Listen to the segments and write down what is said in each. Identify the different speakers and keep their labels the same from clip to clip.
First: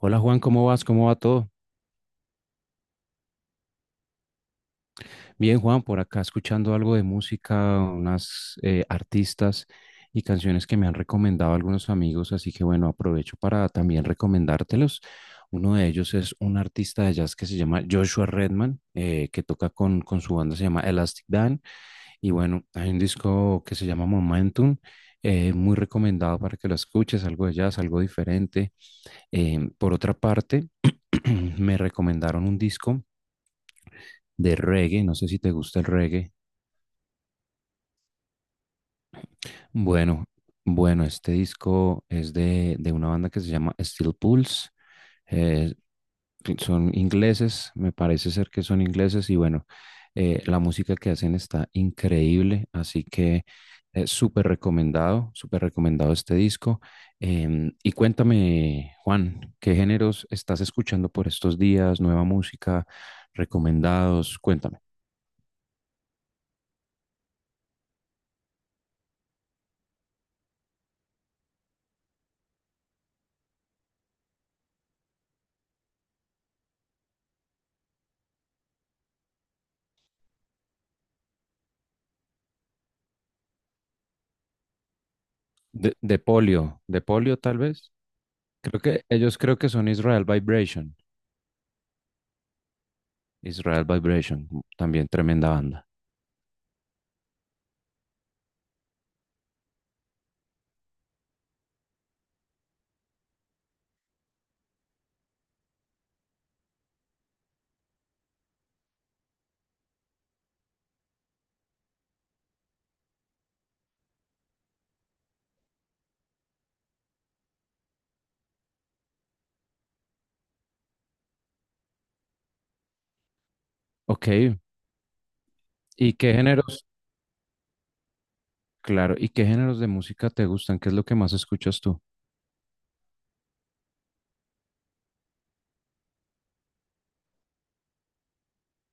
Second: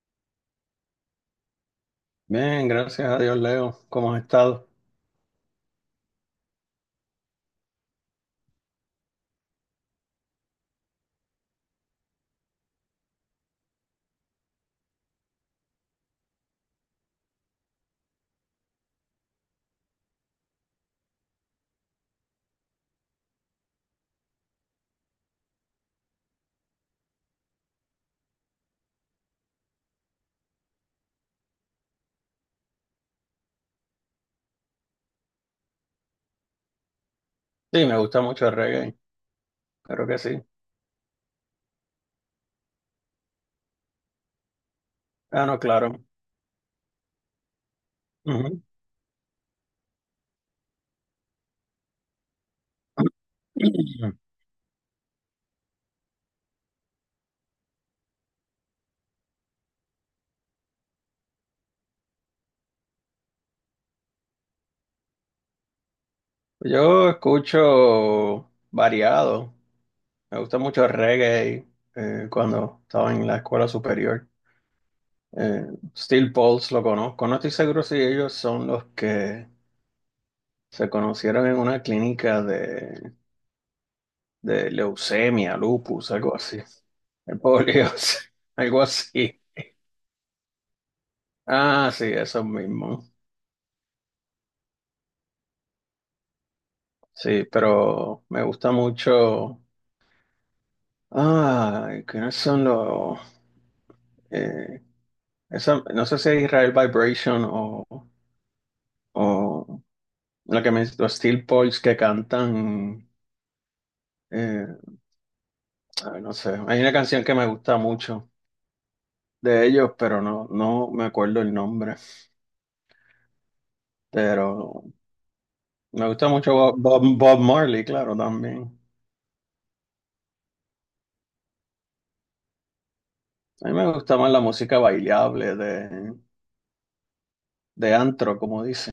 Speaker 1: Hola Juan, ¿cómo vas? ¿Cómo va todo?
Speaker 2: Bien, gracias a Dios, Leo. ¿Cómo has estado?
Speaker 1: Bien Juan, por acá escuchando algo de música, unas artistas y canciones que me han recomendado algunos amigos, así que bueno, aprovecho para también recomendártelos. Uno de ellos es un artista de jazz que se llama Joshua Redman, que toca con su banda, se llama Elastic Dan, y bueno, hay un disco que se llama Momentum, muy recomendado para que lo escuches, algo de jazz, algo diferente. Por otra parte, me recomendaron un disco de reggae. No sé si te gusta el reggae.
Speaker 2: Sí, me gusta mucho el reggae. Creo que
Speaker 1: Bueno,
Speaker 2: sí.
Speaker 1: bueno, este disco es de una banda que se llama Steel Pulse.
Speaker 2: Ah, no,
Speaker 1: Eh,
Speaker 2: claro.
Speaker 1: son ingleses, me parece ser
Speaker 2: Ujú.
Speaker 1: que son ingleses y bueno, la música que hacen está increíble, así que súper recomendado este disco. Em, y cuéntame, Juan, ¿qué géneros estás escuchando por estos días? ¿Nueva música? ¿Recomendados? Cuéntame.
Speaker 2: Yo escucho variado. Me gusta mucho el reggae cuando estaba en la escuela superior. Eh, Steel Pulse lo conozco. No estoy seguro si ellos son los que se conocieron en una clínica de leucemia,
Speaker 1: De,
Speaker 2: lupus,
Speaker 1: de
Speaker 2: algo así.
Speaker 1: polio, de polio
Speaker 2: El
Speaker 1: tal vez.
Speaker 2: polio,
Speaker 1: Creo
Speaker 2: algo
Speaker 1: que ellos
Speaker 2: así.
Speaker 1: creo que son Israel Vibration.
Speaker 2: Ah, sí, eso mismo.
Speaker 1: Israel Vibration, también tremenda banda.
Speaker 2: Sí, pero me gusta mucho. Ah, ¿quiénes son los? eh, no sé si es Israel Vibration o la que me, los Steel Pulse que cantan. eh, Ay, no sé. Hay una canción que me gusta mucho de ellos, pero no, no me acuerdo el nombre.
Speaker 1: Ok,
Speaker 2: Pero me
Speaker 1: ¿y
Speaker 2: gusta
Speaker 1: qué
Speaker 2: mucho
Speaker 1: géneros?
Speaker 2: Bob Marley, claro, también.
Speaker 1: Claro, ¿y qué géneros de música te gustan? ¿Qué es lo que más escuchas tú?
Speaker 2: A mí me gusta más la música bailable de antro, como dicen,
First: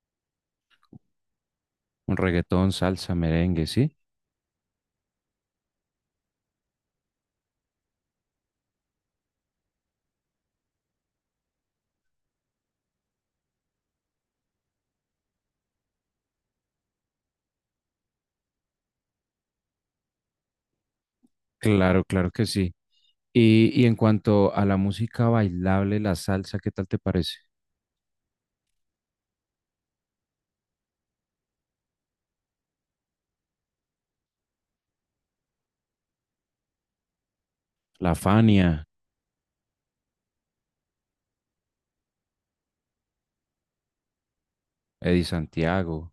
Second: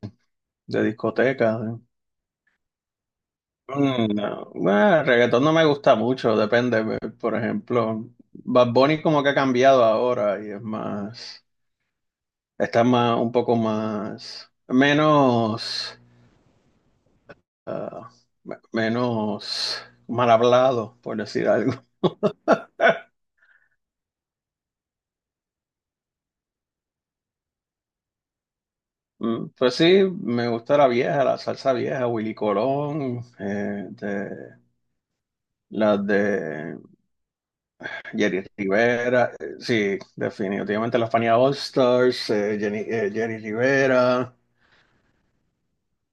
Speaker 2: de discoteca.
Speaker 1: ¿Un reggaetón, salsa, merengue, sí?
Speaker 2: No, bueno, el reggaetón no me gusta mucho, depende. Por ejemplo, Bad Bunny como que ha cambiado ahora y es más, está más, un poco más, menos, ah, menos mal hablado, por decir algo.
Speaker 1: Claro, claro que sí. Y en cuanto a la música bailable, la salsa, ¿qué tal te parece?
Speaker 2: Pues sí, me gusta la vieja, la salsa vieja, Willy Colón, las de
Speaker 1: La
Speaker 2: Jerry
Speaker 1: Fania,
Speaker 2: Rivera, sí, definitivamente la Fania All Stars, Jerry Rivera.
Speaker 1: Eddie Santiago.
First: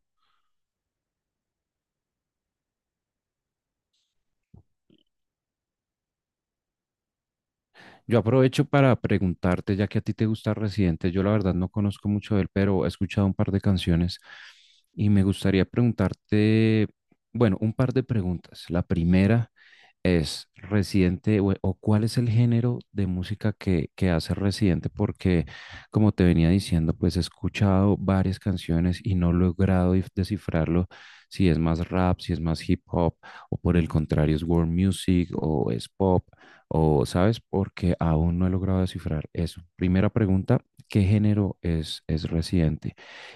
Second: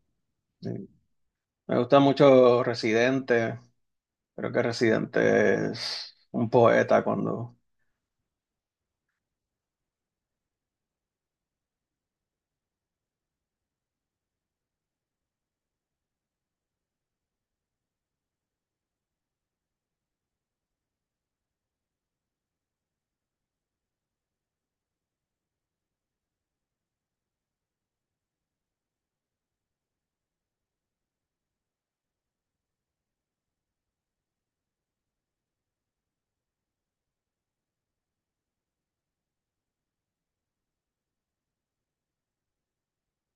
Speaker 2: Sí. Me gusta mucho Residente. Creo que Residente es un poeta cuando.
Speaker 1: Yo aprovecho para preguntarte, ya que a ti te gusta Residente, yo la verdad no conozco mucho de él, pero he escuchado un par de canciones y me gustaría preguntarte, bueno, un par de preguntas. La primera, ¿es Residente o cuál es el género de música que hace Residente? Porque, como te venía diciendo, pues he escuchado varias canciones y no he logrado descifrarlo, si es más rap, si es más hip hop, o por el contrario es world music o es pop, o sabes, porque aún no he logrado descifrar eso. Primera pregunta, ¿qué género es Residente?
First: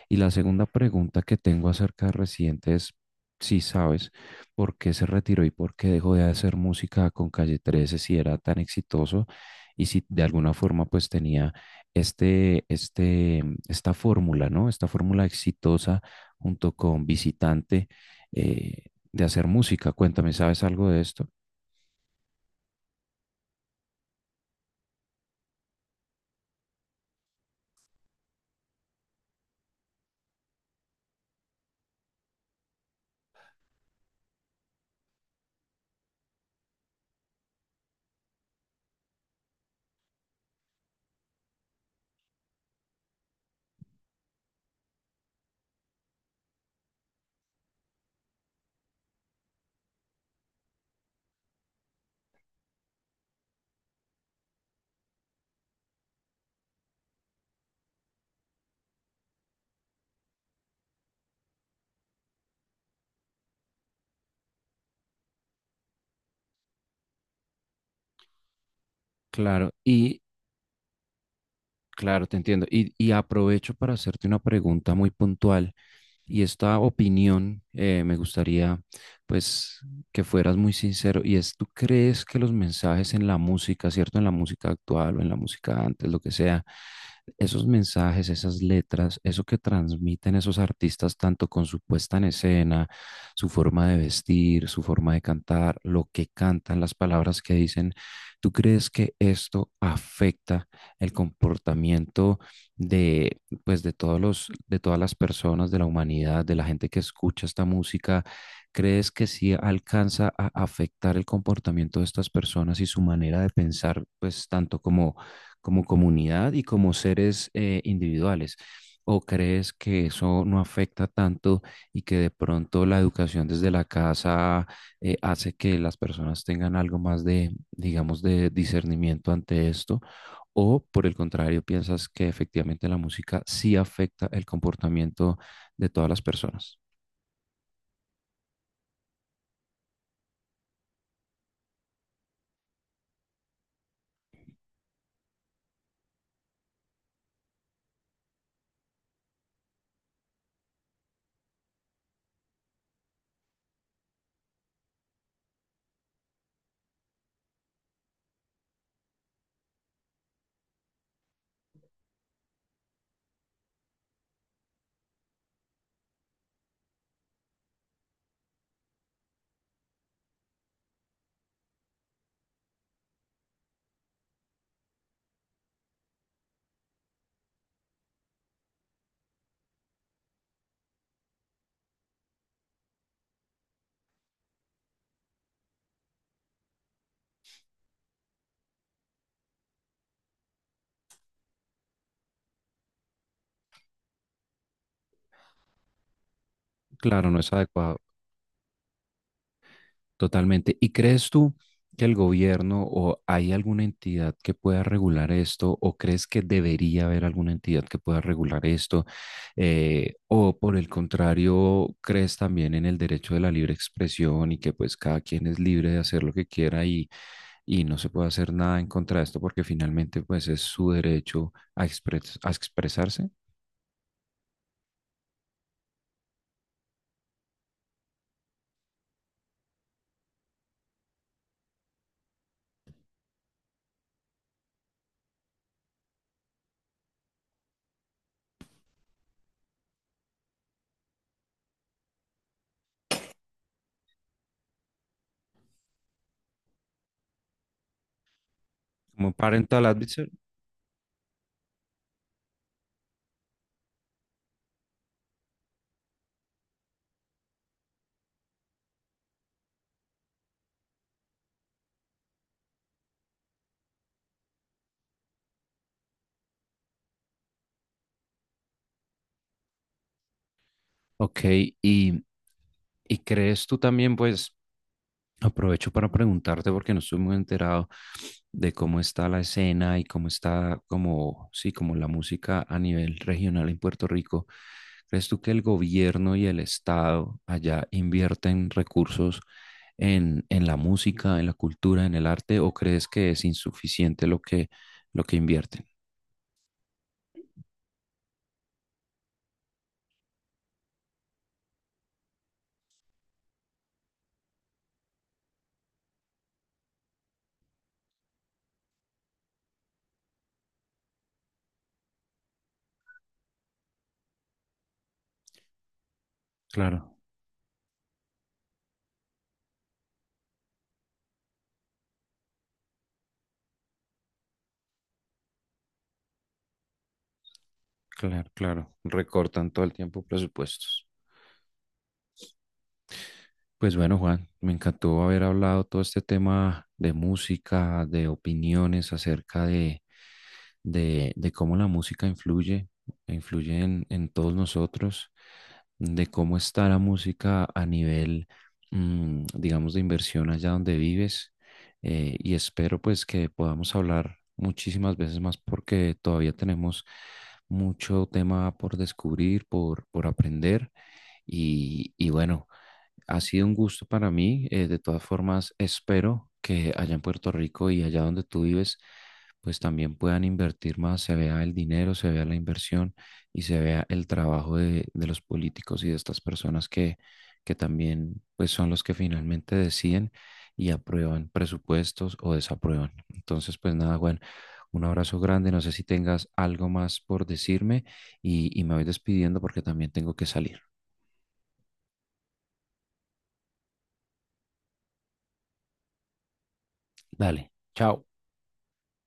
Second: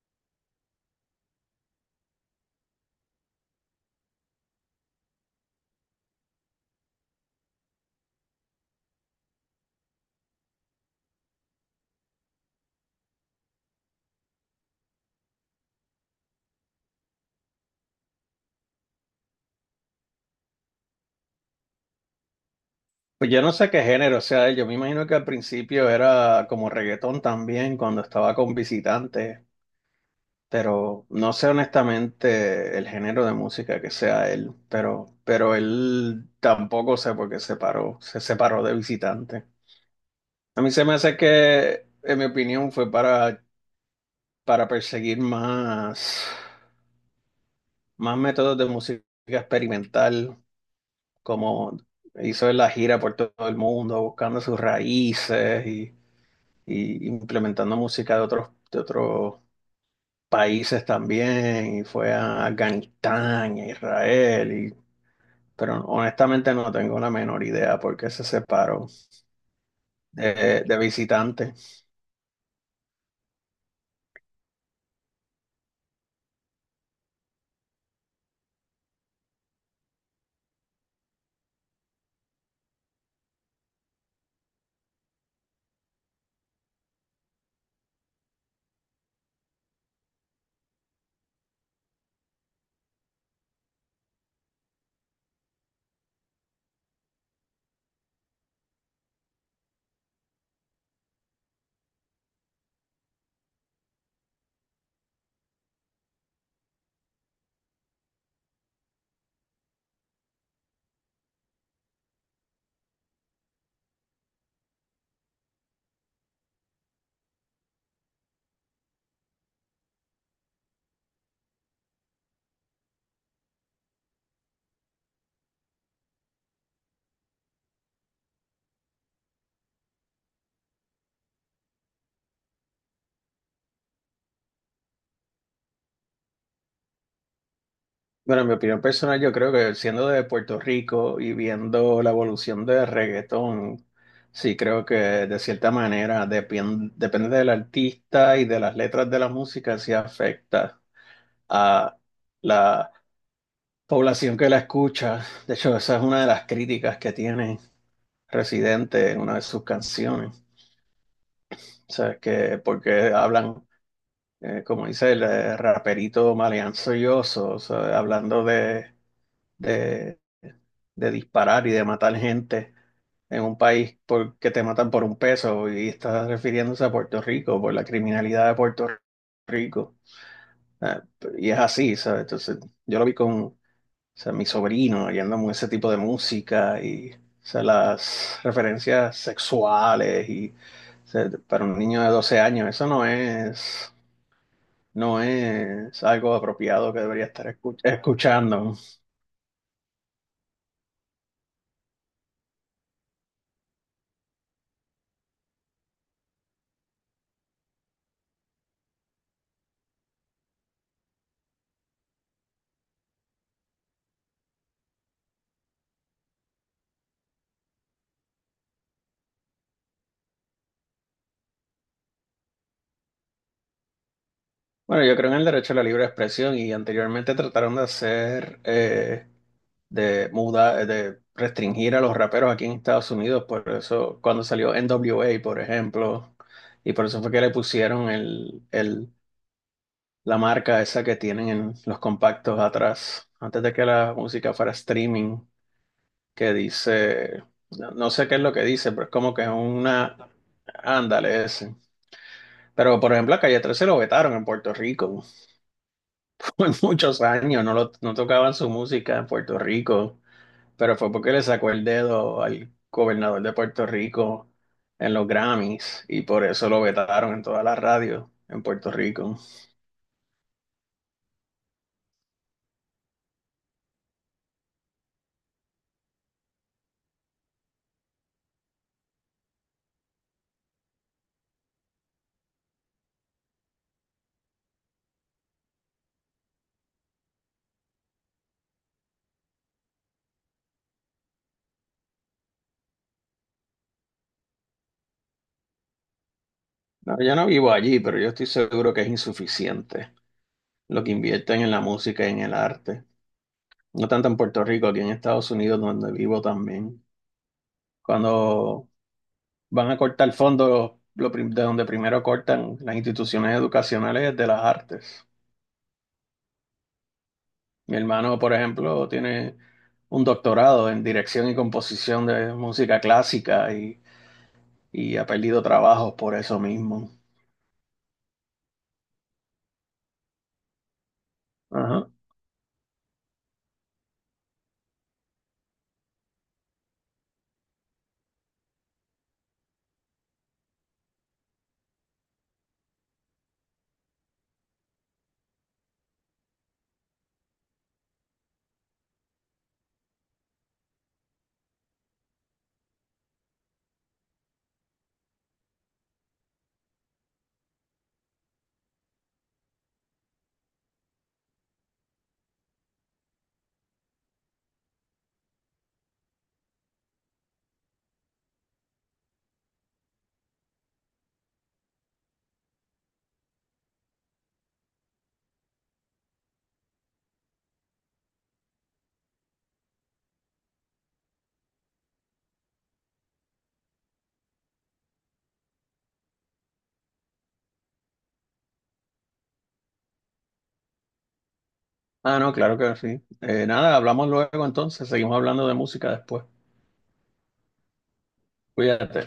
Speaker 1: Y la segunda pregunta que tengo acerca de Residente es si sabes por qué se retiró y por qué dejó de hacer música con Calle 13 si era tan exitoso y si de alguna forma pues tenía esta fórmula, ¿no? Esta fórmula exitosa junto con Visitante eh, de hacer música. Cuéntame, ¿sabes algo de esto?
Speaker 2: Pues yo no sé qué género sea él. Yo me imagino que al principio era como reggaetón también cuando estaba con visitantes, pero no sé honestamente el género de música que sea él, pero él tampoco sé por qué se paró, se separó de visitantes. A mí se me hace que, en mi opinión, fue para perseguir más, más métodos de música experimental, como hizo en la gira por todo el mundo, buscando sus raíces y implementando música de otros países también, y fue a Afganistán, a Israel, pero honestamente no tengo la menor idea por qué se separó
Speaker 1: Claro, y
Speaker 2: de visitante.
Speaker 1: claro, te entiendo. Y aprovecho para hacerte una pregunta muy puntual. Y esta opinión, me gustaría pues que fueras muy sincero, y es, ¿tú crees que los mensajes en la música, cierto, en la música actual o en la música antes, lo que sea, esos mensajes, esas letras, eso que transmiten esos artistas tanto con su puesta en escena, su forma de vestir, su forma de cantar, lo que cantan, las palabras que dicen, tú crees que esto afecta el comportamiento de, pues de todos los, de todas las personas de la humanidad, de la gente que escucha esta música, crees que sí alcanza a afectar el comportamiento de estas personas y su manera de pensar, pues tanto como como comunidad y como seres individuales? ¿O crees que eso no afecta tanto y que de pronto la educación desde la casa hace que las personas tengan algo más de, digamos, de discernimiento ante esto, o por el contrario, piensas que efectivamente la música sí afecta el comportamiento de todas las personas?
Speaker 2: Bueno, en mi opinión personal, yo creo que siendo de Puerto Rico y viendo la evolución del reggaetón, sí creo que de cierta manera depende del artista y de las letras de la música, sí afecta a la población que la escucha. De hecho, esa es una de las críticas que tiene Residente en una de sus canciones. O sea, que porque hablan, como dice el raperito maleanzoyoso, o sea, hablando de, de disparar y de matar gente en un país porque te matan por un peso y estás refiriéndose a Puerto Rico por la criminalidad de Puerto Rico. Ah, y es así, ¿sabes? Entonces, yo lo vi con, o sea, mi sobrino yendo a ese tipo de música y, o sea, las referencias sexuales y, o sea, para un niño de 12 años, eso no es, no es algo apropiado que debería
Speaker 1: Claro, no
Speaker 2: estar
Speaker 1: es adecuado.
Speaker 2: escuchando.
Speaker 1: Totalmente. ¿Y crees tú que el gobierno o hay alguna entidad que pueda regular esto, o crees que debería haber alguna entidad que pueda regular esto? ¿O por el contrario, crees también en el derecho de la libre expresión y que pues cada quien es libre de hacer lo que quiera, y no se puede hacer nada en contra de esto porque finalmente pues es su derecho a, a expresarse
Speaker 2: Bueno, yo creo en el derecho a la libre expresión y anteriormente trataron de hacer, de mudar, de restringir a los raperos aquí en Estados Unidos, por eso cuando salió NWA, por ejemplo, y por eso fue que le pusieron la marca esa que tienen en los compactos atrás, antes de que la música fuera streaming, que dice, no, no sé qué es lo que dice, pero es
Speaker 1: como
Speaker 2: como que es
Speaker 1: parental advisor?
Speaker 2: una, ándale ese. Pero por ejemplo, a Calle 13 lo vetaron en Puerto Rico. Fue muchos años, no, no tocaban su música en Puerto Rico, pero fue porque le sacó el dedo al gobernador de Puerto Rico en los Grammys y por eso lo vetaron en todas las radios en Puerto Rico.
Speaker 1: Ok, y, y crees tú también, pues... Aprovecho para preguntarte porque no estoy muy enterado de cómo está la escena y cómo está, como sí, como la música a nivel regional en Puerto Rico. ¿Crees tú que el gobierno y el Estado allá invierten recursos en la música, en la cultura, en el arte, o crees que es insuficiente lo que invierten?
Speaker 2: No, yo no vivo allí, pero yo estoy seguro que es insuficiente lo que invierten en la música y en el arte. No tanto en Puerto Rico, aquí en Estados Unidos, donde vivo también. Cuando van a cortar fondos, de donde primero cortan las instituciones educacionales es de las artes.
Speaker 1: Claro,
Speaker 2: Mi hermano, por ejemplo, tiene un doctorado en dirección y composición de música clásica y ha perdido trabajos por eso mismo.
Speaker 1: claro, claro. Recortan todo el tiempo presupuestos.
Speaker 2: Ajá.
Speaker 1: Pues bueno, Juan, me encantó haber hablado todo este tema de música, de opiniones acerca de cómo la música influye, influye en todos nosotros, de cómo está la música a nivel, digamos, de inversión allá donde vives. Y espero pues que podamos hablar muchísimas veces más porque todavía tenemos mucho tema por descubrir, por aprender. Y y bueno. Ha sido un gusto para mí. De todas formas, espero que allá en Puerto Rico y allá donde tú vives, pues también puedan invertir más, se vea el dinero, se vea la inversión y se vea el trabajo de los políticos y de estas personas que también pues son los que finalmente deciden y aprueban presupuestos o desaprueban. Entonces, pues nada, Juan, un abrazo grande. No sé si tengas algo más por decirme y me voy despidiendo porque también tengo que salir.
Speaker 2: Ah, no, claro que sí. Nada, hablamos luego entonces, seguimos hablando de música después.
Speaker 1: Dale, chao.
Speaker 2: Cuídate.